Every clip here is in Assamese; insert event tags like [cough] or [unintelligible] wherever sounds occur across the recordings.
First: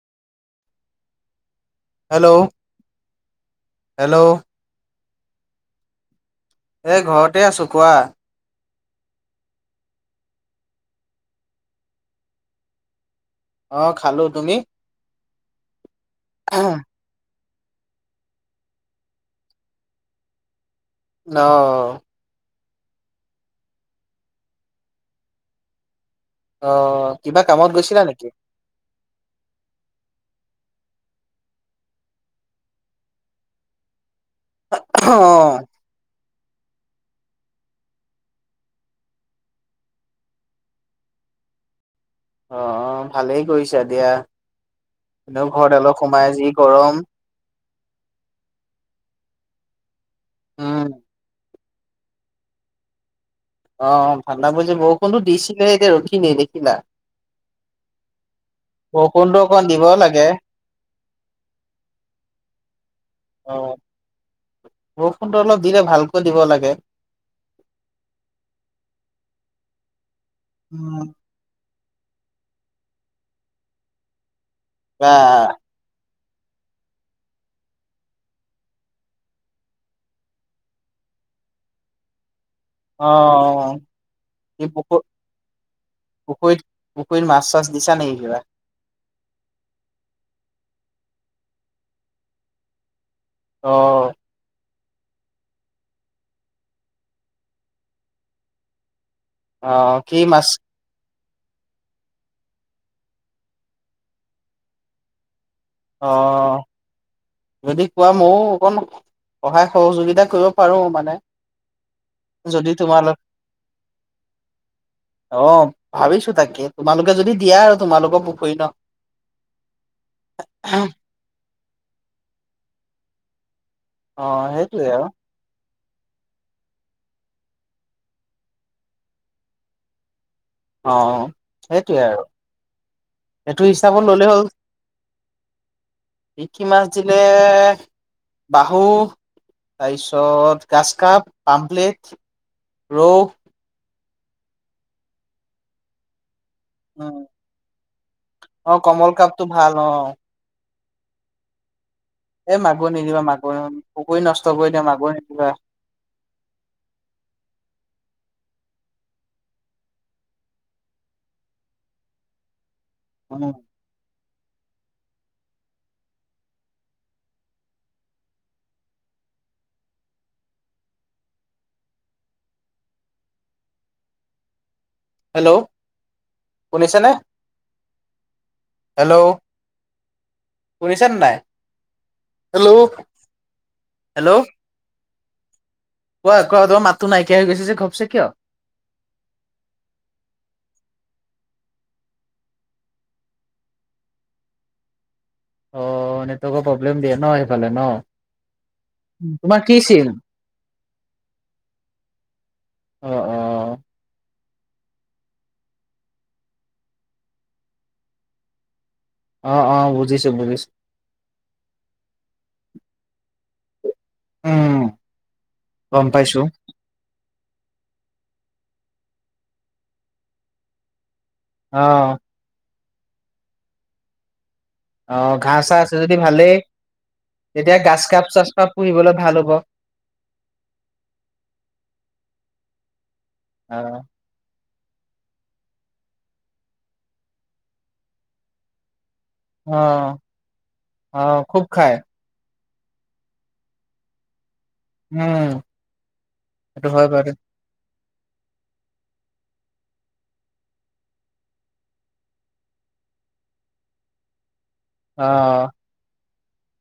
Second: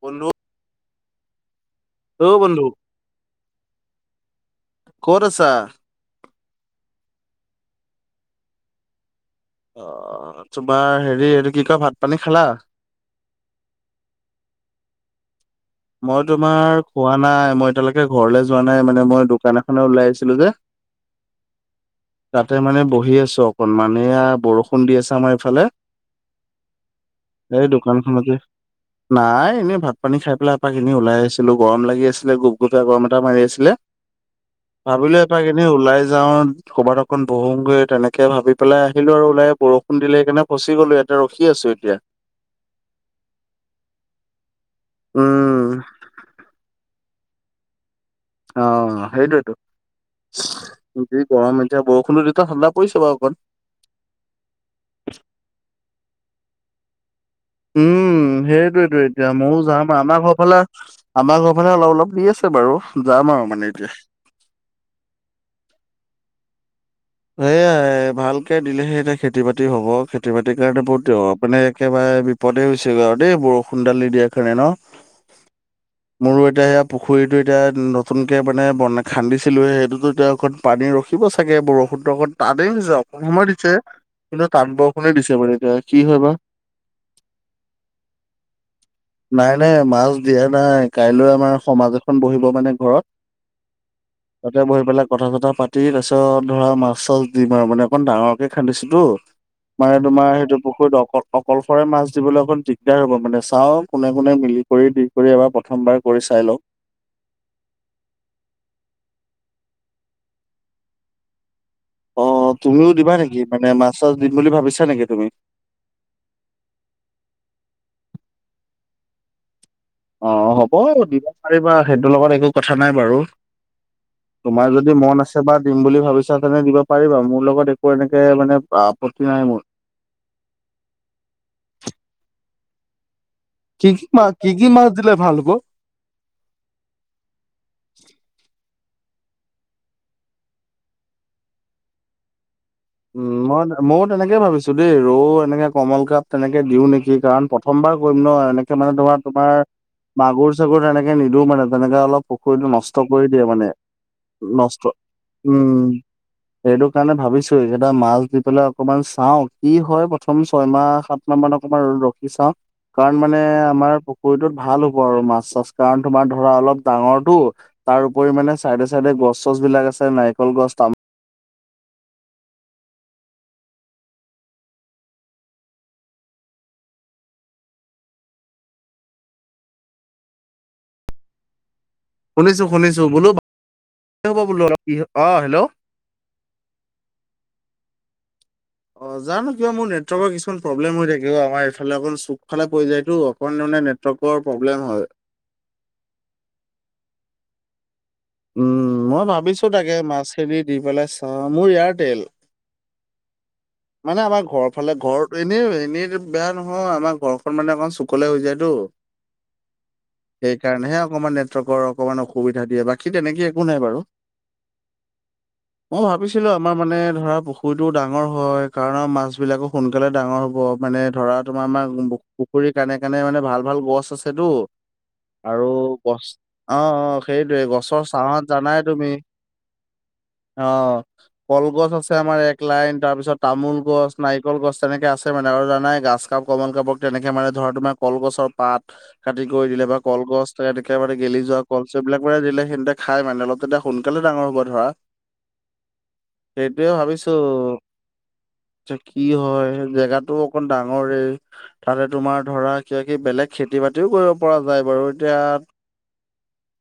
বোলো। হেল্ল' হেল্ল' কট আছা। এ ঘৰতে আছোঁ কোৱা। অ তোমাৰ হেৰি এইটো কি কয় ভাত পানী খালা। অ খালো তুমি। মই তোমাৰ অ খোৱা নাই। মই এতিয়ালৈকে ঘৰলৈ যোৱা নাই মানে মই দোকান এখনে ওলাই আহিছিলো যে। অহ তাতে মানে বহি আছো অকনমান এআ বৰষুণ দি আছ আমাৰ এইফালে? অ কিবা এই কামত গৈছিলা নেকি দোকানখনতে নাই এনেই ভাত পানী খাই পেলাই? চা কিনি ওলাই আহিছিলো গৰম লাগি আছিলে গোপ গোপ এ গৰম এটা মাৰি আছিলে? অ ভাবিলো এপাক এনে ওলাই যাওঁ। ক'ৰবাত অকন বহুমগৈ তেনেকে ভাবি পেলাই আহিলো আৰু ওলাই বৰষুণ দিলে সেইকাৰণে ফচি গ'লো এয়াতে ৰখি আছো। আছো এতিয়া। অ ভালেই কৰিছা দিয়া এনেও উম ঘৰত অলপ সোমাই যি গৰম। অ সেইটোটো উম যি গৰম। এতিয়া বৰষুণ এ ঠাণ্ডা পৰিছে বাৰুকণ। অ কিনি নেদেখিলা। উম উ সেইটোয়েতো এতিয়া বৰষুণতো ময়ো অকণ দিব যাম আমাৰ লাগে ঘৰ ফালে আমাৰ ঘৰ ফালে অলপ অলপ দি আছে বাৰু [unintelligible] অ এতিয়া। বৰষুণটো অলপ দিলে ভালকৈ দিব লাগে এয়াই ভালকে দিলেহে এতিয়া খেতি বাতি হব খেতি বাতিৰ কাৰণে বহু উম দ মানে একেবাৰে বিপদে হৈছেগৈ আৰু দেই বৰষুণ দালি দিয়াৰ কাৰণে ন বা মোৰো এতিয়া সয়া পুখুৰীটো এতিয়া নতুন কে মানে বন খান্দিছিলো সেইটোতো এতিয়া পানী ৰখি দিব চাগে বৰ পাদেইং জব অ অসমৰ দিছে কিন্তু কি তাত পুখু বৰষণেই দিছে বুলে এতিয়া কি হয় বা পুখুৰীত পুখুৰীত মাছ চাছ দিছা নেকি কিবা নাই নাই মাছ দিয়া নাই কাইলৈ আমাৰ সমাজ এখন বহিব মানে ঘৰত আহ বিলাক কথা চথা পাতি তাৰ পিছত ধৰা মাছ চাছ দিম আৰু মানে অকন ডাঙৰকে খান্দিছো তো অ মানে কি তোমাৰ মাছ সেইটো পুখুৰীত অকল অকলশৰে মাছ দিবলৈ অকণ দিগদাৰ হ'ব মানে চাওঁ কোনে কোনে মিলি কৰি দি কৰি এবাৰ প্ৰথমবাৰ কৰি চাই অ লওঁ যদি কোৱা ময়ো অকণ সহায় সহযোগিতা কৰিব পাৰো মানে [inaudible] অ যদি তুমিও দিবা তোমালোক নেকি মানে মাছ চাছ দিম বুলি ভাবিছা নেকি তুমি অহ ভাবিছো তাকে তোমালোকে যদি দিয়া আৰু তোমালোকৰ পুখুৰী ন অ হ'ব দিবা পাৰিবা সেইটোৰ লগত একো কথা নাই বাৰু। অ তোমাৰ সেইটোয়ে যদি আৰু মন আছে বা দিম বুলি ভাবিছা তেনে দিব পাৰিবা মোৰ লগত একো এনেকে মানে আপত্তি নাই মোৰ অ সেইটোৱে আৰু সেইটো কি হিচাপত কি মা কি কি মাছ দিলে ভাল হ'ব ষি মাছ দিলে বাহ হু তাৰপিছত গাছ কাপ, পামপ্লেট ৰৌ উম মই ময়ও তেনেকে ভাবিছো দেই ৰৌ এনেকে কমল কাপ তেনেকে দিও নেকি উম কাৰণ প্ৰথমবাৰ কৰিম ন অ এনেকে মানে কমল ধৰা কাপটো তোমাৰ ভাল অ মাগুৰ চাগুৰ এনেকে নিদো মানে তেনেকে অলপ এই পুখুৰীটো মাগুৰ নষ্ট নিদিবা কৰি দিয়ে মাগুৰ মানে পুখুৰী কৰি নষ্ট দিয়া মাগুৰ নিদিবা উম এইটো কাৰণে ভাবিছো এই যে এা মাছ দি পেলাই অকমান চাওঁ কি হয় প্ৰথম ছয়মাহ সাত মাহ মান অকমান ৰ ৰখি চাওঁ কাৰণ মানে আমাৰ পুখুৰীটোত ভাল হ'ব আৰু মাছ চাছ কাৰণ তোমাৰ ধৰা অলপ ডাঙৰটো তাৰ উপৰি মানে চাইডে চাইডে গছ চছ বিলাক আছে নাৰিকল গছ তাম হেল্ল' শুনিছেনে হেল্ল' শুনিছেনে নাই শুনিছো হেল্ল' শুনিছো বোলো হ'ব হেল্ল' বোলো অলপ অ হেল্ল' কোৱা কোৱা তোমাৰ মাতটো নাইকিয়া হৈ গৈছে যে ঘপছে কিয় অ জানো কিয় মোৰ নেটৱৰ্কৰ কিছুমান প্ৰব্লেম হৈ থাকিব আমাৰ এইফালে অকণ চুক ফালে পৰি যায়তো অকনমান তাৰ মানে নেটৱৰ্ক প্ৰব্লেম হয় অ নেটৱকৰ প্ৰব্লেম দিয়ে ন সেইফালে ন উম মই তোমাৰ ভাবিছো কি তাকে চিম? মাছখৰি দি পেলাই চাওঁ মোৰ এয়াৰটেল অ অ মানে আমাৰ ঘৰ ফালে ঘৰত এনেই এনেই বেয়া নহয় আমাৰ ঘৰখন মানে অকণ চুকলে হৈ যায় তো। অ অ বুজিছো বুজিছো। সেইকাৰণেহে অকমান নেটৱৰ্কৰ অকণমান অসুবিধা দিয়ে বাকী তেনেকে একো নাই বাৰু উম মই গম পাইছো। ভাবিছিলো আমাৰ মানে ধৰা পুখুৰীটো ডাঙৰ হয় কাৰণৰ মাছ বিলাকো সোনকালে ডাঙৰ হ'ব মানে ধৰা তোমাৰ অ আমাৰ উ পুখুৰী কানে কানে মানে ভাল ভাল গছ আছে তো অ ঘাঁহ আৰু চাহ আছে যদি গছ ভালেই অ অ সেইটোৱে তেতিয়া গাছ গছৰ কাপ চাচ চাহত কাপ জানাই তুমি পুহিবলৈ ভাল হ'ব। অ কলগছ আছে আমাৰ এক লাইন তাৰপিছত তামোল অ গছ নাৰিকল গছ তেনেকে আছে মানে আৰু জানাই গাছ কাপ কমল কাপক তেনেকে মানে ধৰ তোমাৰ কলগছৰ পাত কাটি কৰি দিলে বা কলগছ ত একেবাৰে অ গেলি যোৱা খুব কল খাই চ এইবিলাক মানে দিলে সেহতে খাই মানে তেতিয়া অলপ সোনকালে ডাঙৰ হব ধৰা উম সেইটোৱে সেইটো হয় বাৰু ভাবিছো কি হয় জেগাতটো অকন ডাঙৰে তালে তোমাৰ ধৰা ক কি বেলেগ খেতি খেতি বাতিও কৰিব পৰা যায় বাৰু অ এতিয়া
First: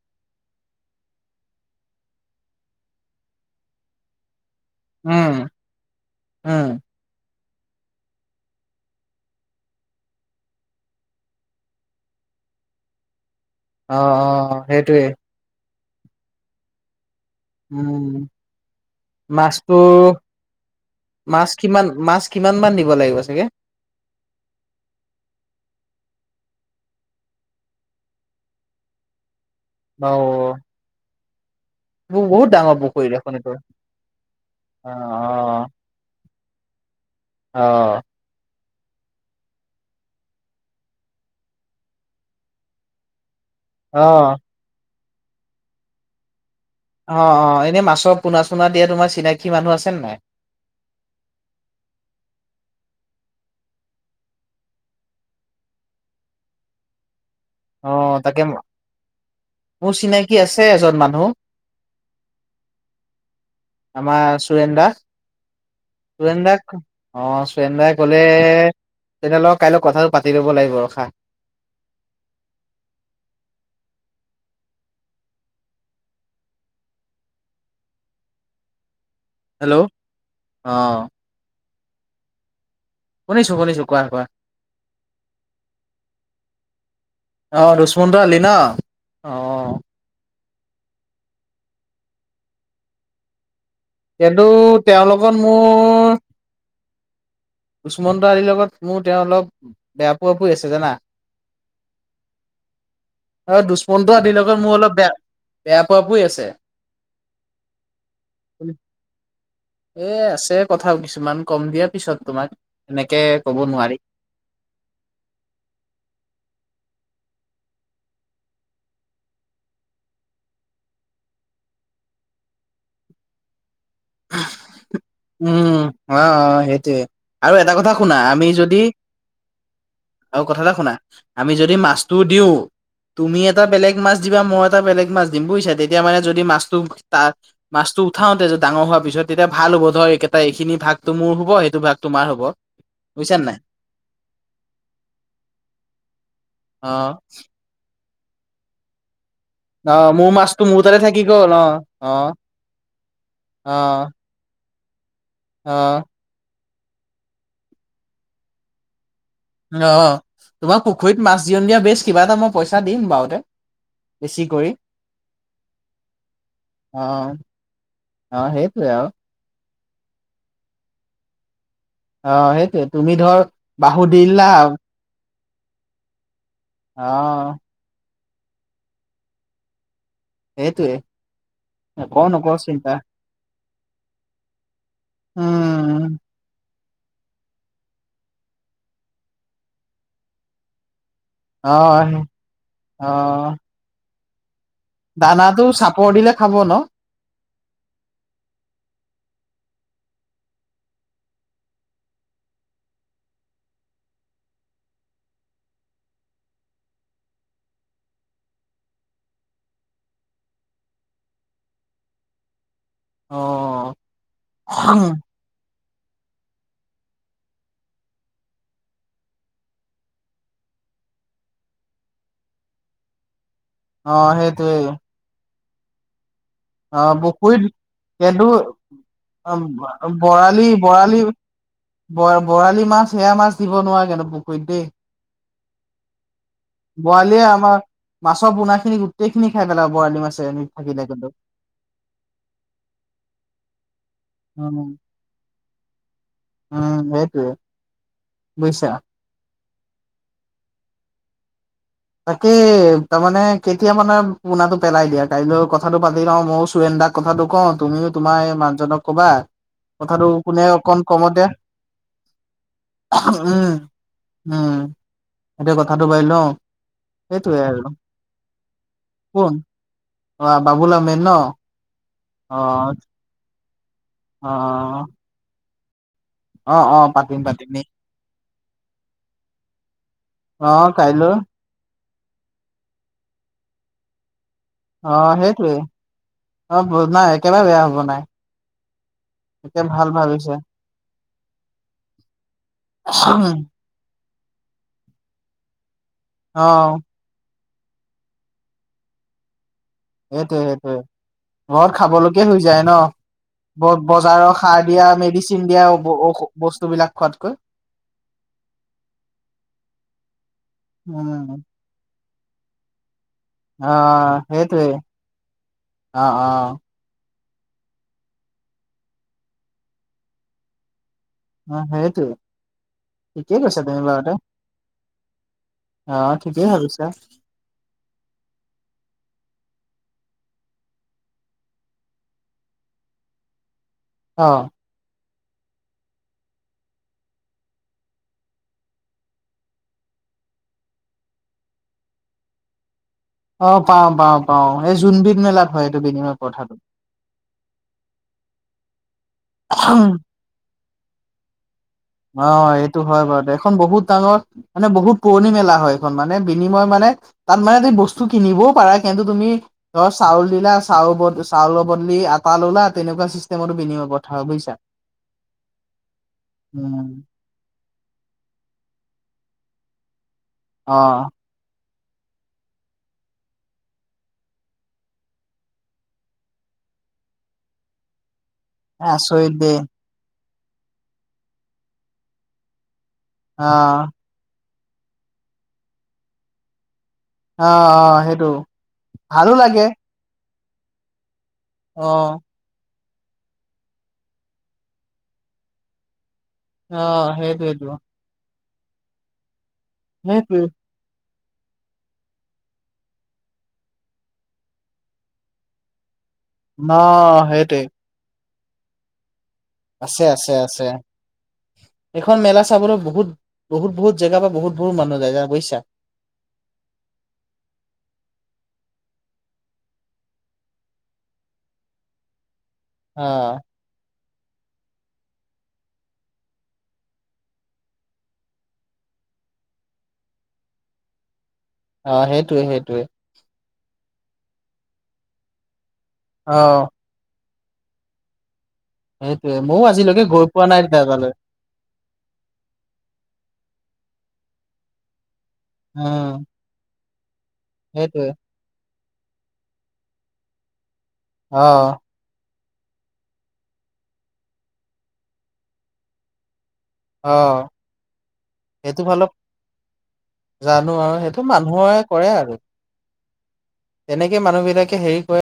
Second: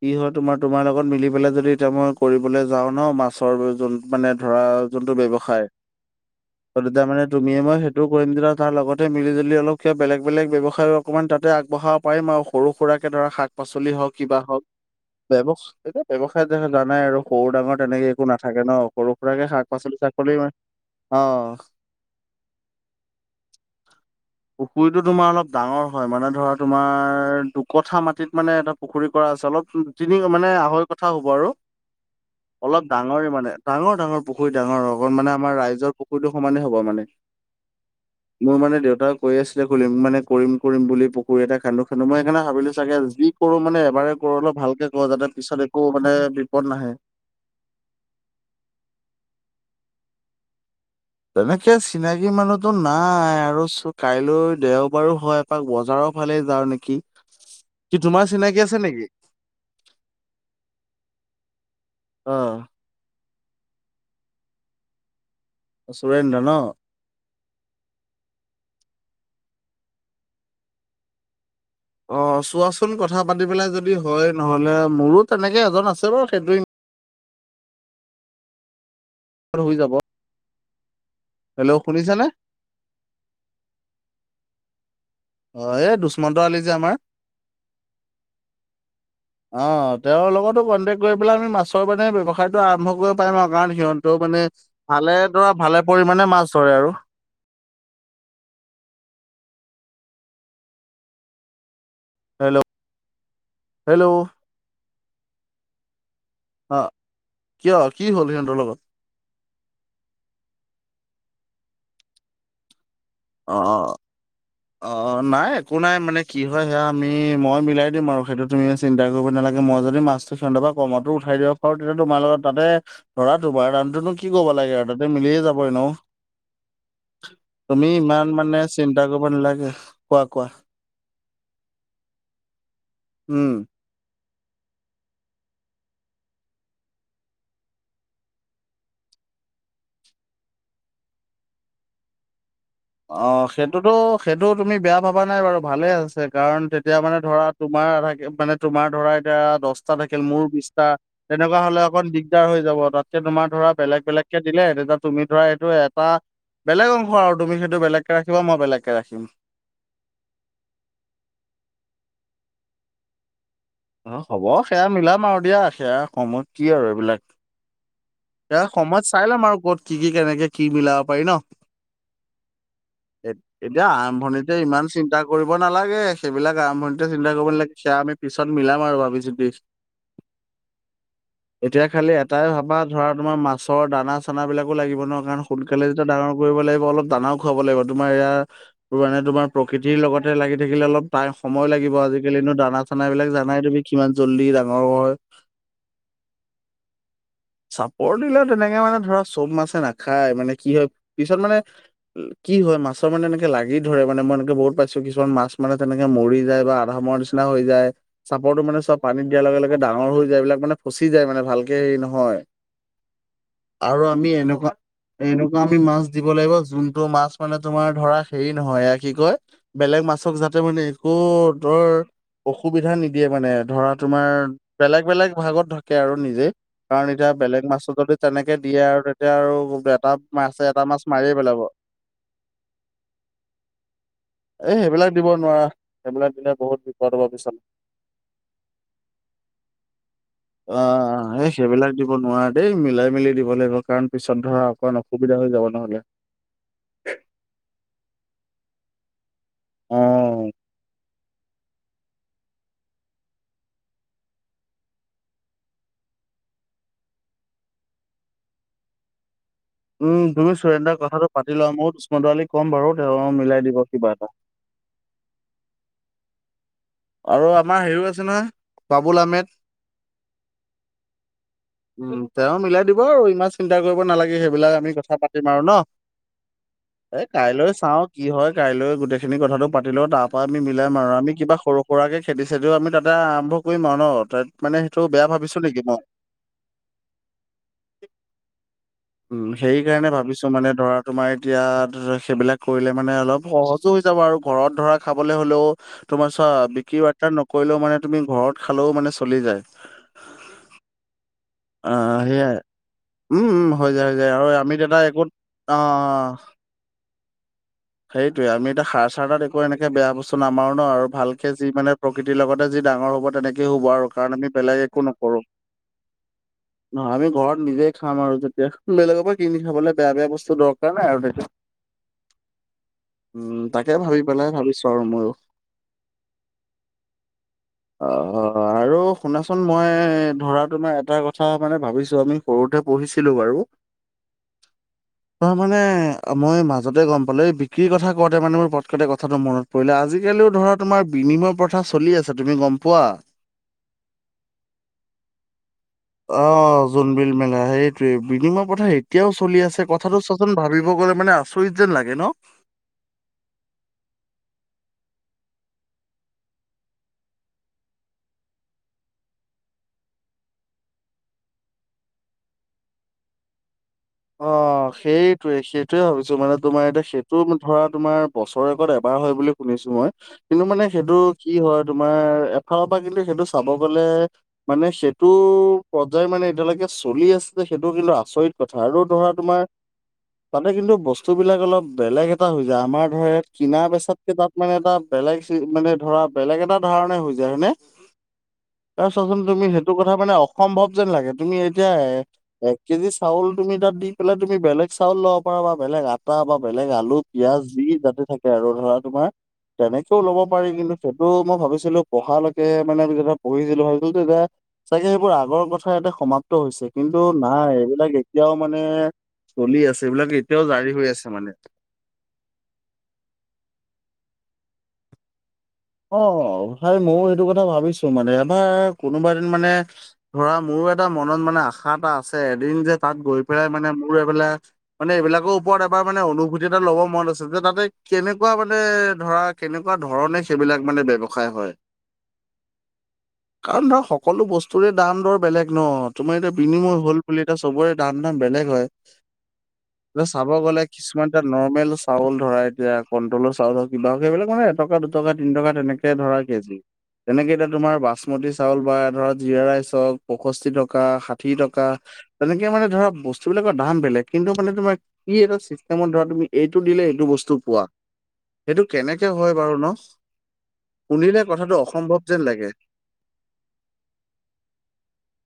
কি হয় তোমাৰ তোমাৰ লগত মিলি পেলাই যদি এতিয়া মই কৰিবলৈ যাওঁ ন মাছৰ য মানে ধৰা যোনটো উম ব্যৱসায় উম অতি মানে [unintelligible] তুমিয়ে মই সেইটো কৰিমতিা তাৰ লগতে মিলি জুলি অলপ কা বেলেগ বেলেগ ব্যৱসায় অকমান তাতে আগবঢ়াব পাৰিম সৰু সুৰাকে ধৰা শাক পাচলি অ হওক কিবা হওক অ সেইটোৱে বৱ এতি ব্যৱসায় যে জানাই আৰু সৰু ডাঙৰ তেনেকে একো উম নাথাকে ন সৰু সুৰাকে শাক মাছটো পাচলি চাকলি [unintelligible] অ মাছ কিমান মাছ কিমান মান দিব লাগিব চাগে? পুখুৰীটো তোমাৰ অলপ ডাঙৰ হয় মানে ধৰা তোমাৰ দুকঠা মাটিত মানে এটা পুখুৰী কৰা আছে অলপ অ তিনি মানে আহৰি কথা হ'ব আৰু বহুত ডাঙৰ অলপ পুখুৰী ডাঙৰে দেখোন এইটো। মানে ডাঙৰ ডাঙৰ পুখুৰী ডাঙৰ অ', অকণ মানে আমাৰ অ', ৰাইজ পুখুৰীটোৰ সমানে হ'ব মানে অ মোৰ মানে দেউতা কৈ আছিলে খুলিম মানে কৰিম কৰিম বুলি পুুৰ এটা খান্দু খান্দো মই সেইকাৰে ভাবিলো চাগে যি [unintelligible] কৰো মানে এবাৰে কৰো অ', অলপ ভালকে কৰো যাতে পিছত একো মানে বিপদ নাহে। অ অ এনেই মাছৰ পোনা চোনা দিয়া তোমাৰ চিনাকী মানুহ আছেনে নাই [unintelligible] তেনেকে চিনাকি মানুহতো নাই আৰু কাইলৈ দেওবাৰো হয় এপাক বজাৰত ফালে যাওঁ নেকি কি অ তোমাৰ তাকে ম চিনাকি আছে নেকি? মোৰ চিনাকি আছে এজন মানুহ আহ আমাৰ চোৰেন্দা সুৰেন্দ্ৰ ন? চোৰেন্দাক অ ফ্ৰেণ্ডাই কলে তেনেলক কাইলৈ কথাটো পাতি ল'ব লাগিব ৰখা অ চোৱাচোন কথা পাতি পেলাই যদি হয় নহলে মোৰো তেনেকে এজন আছে বাৰু সেইটো উ হৈ হেল্ল' যাব অ হেল্ল' শুনিছ নে শুনিছো শুনিছো কোৱা কোৱা অ এই দুষ্মন্ত আলি যে আমাৰ আহ দুষ্মন্ত আলি ন অ কন্টেক্ কৰি পেল আমি মাছৰ ব্যৱসায় টো আৰম্ভ কৰিব পাৰিম আৰু কাৰণ সিহঁতেও মানে কিন্তু তেওঁৰ ভালে লগত ধৰা ভালে মোৰ পৰিমে মাছ ধৰে আৰু দুষ্মন্ত আলিৰ লগত মোৰ তেওঁ অলপ বেয়া পোৱা পোই আছে জানা হেল্ল' অ হেল্ল' দুষ্মন্ত আদিল লগ লগে মোৰ অলপ বেয়া বেয়া পোৱ পোই আছে আহ কিয় কি হ'ল সিহঁতৰ লগত এ আছে কথা কিছুমান কম দিয়া পিছত তোমাক এনেকে অ কব নোৱাৰি অ নাই একো নাই মানে কি হয় সেয়া তুমি মই মিলাই দিম আৰু সেইটো তুমি চিন্তা কৰিব নালাগ মই যদি মাছটো সিহঁতৰ পা কমতো উঠাই দিব পাৰো তেতিয়া তোমাৰ লগত তাতে লৰাটো বাৰ উম অ অ সেইটোৱে আৰু এটা তুমি কথা শুনা ইমান আমি মানে যদি চিন্তা কৰিব নালাগে কোৱা আৰু কোৱা কথা এটা শুনা আমি যদি মাছটো দিওঁ তোমি উম এটা বেলেগ মা মাছ দিবা মই এটা বেলেক মাছ দিম বুইছে তেতিয়া মানে যদি মাছটো তা মাছটো উঠাওঁতে ডাঙৰ হোৱাৰ পিছত তেতিয়া ভাল হ'ব ধৰ এইকেটা এইখিনি ভাগতটো মোৰ হ'ব এইটো ভাগ তোমাৰ হব। অ বুজিছা নে নাই সেইটোতো সেইটো তুমি বেয়া ভাবা নাই বাৰু ভালে আছে। কাৰণ অ তেতিয়া মানে ধৰা তোমাৰ আধা মানে তোমাৰ ধৰা তিয়া দছটা অ থাকিল মোৰ মোৰো মাছটো মোৰ বিছটা তাতে থাকি গ'ল তেনেকুৱা অ হলে অকণ অ দিগদাৰ হৈ যাব তাতকে তোমাৰ ধৰা অ বেলেগ বেলেগ কে দিলে তেদপ তুমি ধৰা এইটো অ এটা বেলেগ অংশ আৰু তুমি সেইটো বেলেগকে ৰাখিবা মই বেলেগকে ৰাখিম। অ তোমাৰ পুখুৰীত মাছ জিয়নদিয়া বেছ কিবা এটা মই পইচা দিম বাওতে। অ হ'ব সেয়া মিলাম আৰু দিয়া সেয়া সময়ত কি আৰু অ এইবিলাক। অ এ সেইটোৱে সময়ত চাই লম আৰু কত কি কি কেনেকে কি মিলাব পাৰি ন। অ সেইটোৱে তুমি ধৰ এতিয়া বাহু দিলা আৰম্ভণিতে ইমান চিন্তা কৰিব নালাগে সেইবিলাক অ আৰম্ভণিতে চিন্তা কৰিব নালাগে। সেয়া আমি পিছত মিলাম আৰু ভাবিছো দি সেইটোৱে এতিয়া খালি নকওঁ এটাই নকওঁ ভাবা চিন্তা ধৰা তোমাৰ মাছৰ দানা চানা বিলাকো লাগিব ন। কাৰণ সোনকালে যেতিয়া উম ডাঙৰ কৰিব লাগিব অলপ দানাও খুৱাব লাগিব। তোমাৰ এয়া মানে তোমাৰ প্ৰকৃতিৰ লগতে লাগি থাকিলে অলপ তাই সময় অ লাগিব আজিকালিনো দানা চানা অ বিলাক জানাই তুমি কিমান জল্দি ৰা দানাটো চাপৰ দিলে খাব ন। চাপৰ দিলে তেনেকে মানে ধৰা চব মাছে নাখায় মানে কি হয় পিছত মানে কি হয় মাছৰ মানে এনেকে লাগি ধৰে মানে মই এনেকে বহুত পাইছো কিছুমান মাছ মানে তেনেকে মৰি যায় বা আধা সময়ৰ নিচিনা হৈ যায়। চাপৰটো মানে চব পানীত দিয়াৰ লগে লগে ডাঙৰ হৈ যায় এইবিলাক মানে ফচি যায় মানে ভালকে হেৰি নহয়। অ আৰু আমি এনেকুৱা এনেকুৱা আমি মাছ দিব লাগিব যোনটো মাছ মানে তোমাৰ ধৰা হেৰি নহয় এয়া কি কয় বেলেগ মাছক যাতে মানে একো কো ধৰ অসুবিধা নিদিয়ে মানে। ধৰা অ তোমাৰ সেইটোৱে বেলেগ বেলেগ ভাগত থাকে আৰু নিজেই। অঁ বুক। শুইত এইটো দিয়ে আৰু তেতিয়া আৰু এটা মাছে বৰালি এটা মাছ বৰালি মাৰিয়ে পেলাব বৰা বৰালি মাছ সেয়া মাছ দিব নোৱাকেনো পুখুৰীত এই দেই। সেইবিলাক দিব নোৱাৰা সেইবিলাক দিলে বহুত বিপদ হ'ব বৱালিয়ে পিছত আমা মাছৰ পোনা খিনি গোটেই খিনি খাই পেলাব বৰালি মাছ। অ অ! সেইহ। সেইবিলাক দিব নোৱাৰা দেই মিলাই মেলি দিব লাগিব। কাৰণ পিছত ধৰা উম অকমান অসুবিধা হৈ যাব নহলে। উম সেইটোৱে বুইছা। অ অ। তাকে তাৰ মানে কেতিয়া মানে পোনাটো পেলাই দিয়া কাইলৈ কথাটো পাতি লওঁ মও চুৰেণ তাক কথাটো কওঁ তুমিও তোমাৰ এই মানুহজনক কবা। উম কথাটো তুমি কোনে চুৰেন্দ্ৰাৰ অকণ কথাটো কমতে পাতি লোৱা মও উষ্ম দোৱালী ক'ম বাৰু তেওঁ মিলাই উম দিব কিবা এটা। উম এতিয়া কথাটো বায়িল ন। আৰু আমাৰ হেৰিও আছে নহয় বাবুল আহমেদ। কোন অ বাবুলআহমেদ ন। উম অ তেওঁ মিলাই দিব আৰু ইমান চিন্তা কৰিব নালাগে অ সেইবিলাক আমি কথা পাতিম আৰু ন। অ অ এ পাতিম কাইলৈ পাতিম চাঁও কি হয়। কাইলৈ গোটেইখিনি কথাটো পাতি লওঁ তাৰ পা আমি অ মিলাম আৰু আমি কাইলৈ কিবা সৰ কৰাকে খেদিছেদদও আমি তাতে আৰম্ভ কৰিম আৰু ন তাত। মানে সেইটো অ বেয়া ভাবিছো নেকি সেইটোৱেই মই? অ ব নাই একেবাৰে বেয়া হব নাই। উঁ সেই একে ভাল কাৰণে ভাবিছো ভাবিছে মানে ধৰা তোমাৰ এতিয়া সেইবিলাক কৰিলে মানে অলপ সহজো হৈ যাব আৰু ঘৰত ধৰা, খাবলৈ হলেও তোমাৰ অ চোৱা [unintelligible] নকৰিলেও মানে তুমি ঘৰত খালেওঁ মানে চলি যায়। সেইটোয়ে সেইটোয়ে ঘৰত আহ খাবলৈকে সেয়াই হৈ যায় ন। উম উম হৈ ব যায় হৈ যায় আৰু বজাৰৰ আমি সাৰ দাদা দিয়া একো মেডিচিন অ দিয়া বস্তু বিলাক। খোৱাতকৈ সেইটোয়ে আমি এতিয়া সাৰ চাৰ তা দেখুৱাই এনেকে বেয়া বস্তু নামাৰো ন। আৰু ভালকে উম যি মানে কৃতিৰ লগতে যি ডাঙৰ হ'ব তেনেকে হ'ব আৰু আহ কাৰণ আমি বেলেগ সেইটোৱে একো নকৰো অ অ ন আমি ঘৰত নিজে খাম আৰু যেতিয়া বেলেগৰ পৰা কিনি খাবলে বেয়া বেয়া বস্তু দৰকাৰ নাই আৰু অ সেইটো উম তাকে ভাবি পেলাই ভাবিছো আৰু ময়ো অ ঠিকেই ভাবিছা অ আৰু শুনাচোন মই ধৰা তোমাৰ এটা কথা মানে ভাবিছো আমি সৰুতে পঢ়িছিলো বাৰু অ তাৰ মানে মই মাজতে গম বিক্ৰীৰ কথা কওঁতে মানে মোৰ পটকটে কথাটো মনত পৰিলে আজিকালিও ধৰা তোমাৰ বিনিময় পথা চলি আছে তুমি গম পোৱা অ পাও পাও পাও এই জোনবিধ মেলাত হয় এইটো বিনিময় অ প্ৰথাটো জোনবিল মেলা সেইটোৱে বিনিময় প্ৰথা এতিয়াও চলি আছে কথাটো চোৱাচোন ভাবি মই গ'লে মান আচৰিত যেন লাগে ন অ এইটো হয় বাৰু দে এখন বহুত ডাঙৰ মানে বহুত পুৰণি মেলা হয় এইখন মানে বিনিময় মানে তাত মানে ত বস্তু কিনিবও পাৰা কিন্তু তুমি ধ চাউল দিলা চাউ চাউলৰ বদলি আটা ললা তেনেকুৱা চিষ্টেমতো বিনিয়ম অ সেইটোয়ে সেইটোয়ে ভাবিছো মানে তোমাৰ এতিয়া উম সেইটো ধৰা তোমাৰ বছৰেগত এবাৰ হয় বুলি শুনিছো মই কিন্তু মানে অ সেইটো কি হয়। তোমাৰ এফালৰ পৰা কিন্তু সেইটো চাব গলে মানে সেইটো পৰ্যায় মানে এতিয়ালৈকে চলি আছে যে সেইটো কিন্তু আচৰিত কথা আৰু ধৰা আচৰিত তোমাৰ দেই তাতে কিন্তু বস্তু বিলাক অলপ বেলেগ এটা হৈ যায় আমাৰ ধৰা ইয়াত অ কিনা বেছাতকে তাত মানে এটা বেলেগ মানে ধৰা বেলেগ এটা ধাৰণ যায় অ হয়নে [unintelligible] অ সেইটো ভালো চোৱাচোন লাগে সেইটৌ কথা মানে সম্ভৱ যেন লাগে তুমি এতিয়া অ এ এক কেজি চাউল তুমি তাত দি পেলাই তুমি বেলেগ চাউল লব পাৰা বা বেলেগ আটা বা বেলেগ অ আলু পিয়াজ যি সেইটোৱেইটো তাতে থাকে আৰু ধৰা তোমাৰ তেনেকেও ল'ব সেইটোৱে পাৰি কিন্তু ত মই ভিছিলো পঢ়ালৈকে মানে ধৰক পঢ়িছিলো ভাবিছিলো এতিয়া চাগে সেইবোৰ আগৰ কথা এটা সমাপ্ত অ হৈছে কিন্তু নাই সেইটোৱে এইবিলাক এতিয়াও মানে চলি আছে এইবিলাক আছে এতিয়াও আছে জাৰি হৈ মানে এইখন মেলা চাবলৈ বহুত বহুত বহুত জেগ পৰা বহুত বহু মানুহ যায় বুজিছা অ তাই মই সেইটো কথা ভাবিছো মানে এবাৰ কোনোবা এ দিন মানে ধৰা মোৰ মোৰ এটা মনত মানে আশা এটা আছে এদিন যে তাত অ গৈ পেলাই মানে মোৰ এইবাক মানে এইবিলাকৰ ওপৰত এবাৰ মানে অনুভূতি এটা ল'ব মনত আছিল যে তাতে কেনেকুৱা মানে ধৰ ধৰা কেনেকুৱা ধৰণে সেইবিলাক মানে ব্যৱসায় হয় অ সেইটোৱে সেইটোৱে কাৰণ ধৰা সকলো বস্তুৰে দাম দৰ বেলেগ ন তোমাৰ এতিয়া অ বিনিময় হল বুলি এতিয়া চবৰে দাম দাম বেলেগ হয় সেইটোৱেই মো এ চাব গ'লে কিছুমানটোৱে নৰ্মেল চাউল ধৰা দিয়ে কন্তলৰ চাউলহক কিবাহক [unintelligible] সেইবিলাক মানে এটকা দুটকা তিন টকা তেনেকে ধৰা উম কেজি তেনেকে এতিয়া তোমাৰ সেইটোৱে বাচমতি চাউল বা ধৰক জিৰা ৰাইচ হওক পঁইষষ্ঠি টকা ষাঠি অ টকা তেনেকে মানে ধৰা বস্তুবিলাকৰ দাম বেলেগ কিন্তু মানে তোমাৰ কি এটা চিষ্টেমত ধৰা তুমি এইটো দিলে এইটো অ বস্তু পোৱা সেইটো কেনেকে হয় বাৰু ন জানো হয় শুনিলে সেইটো কথাটো মানুহয় অসম্ভৱ কৰে যেন আৰু লাগে। তেনেকে মানুহবিলাকে হেৰি কৰে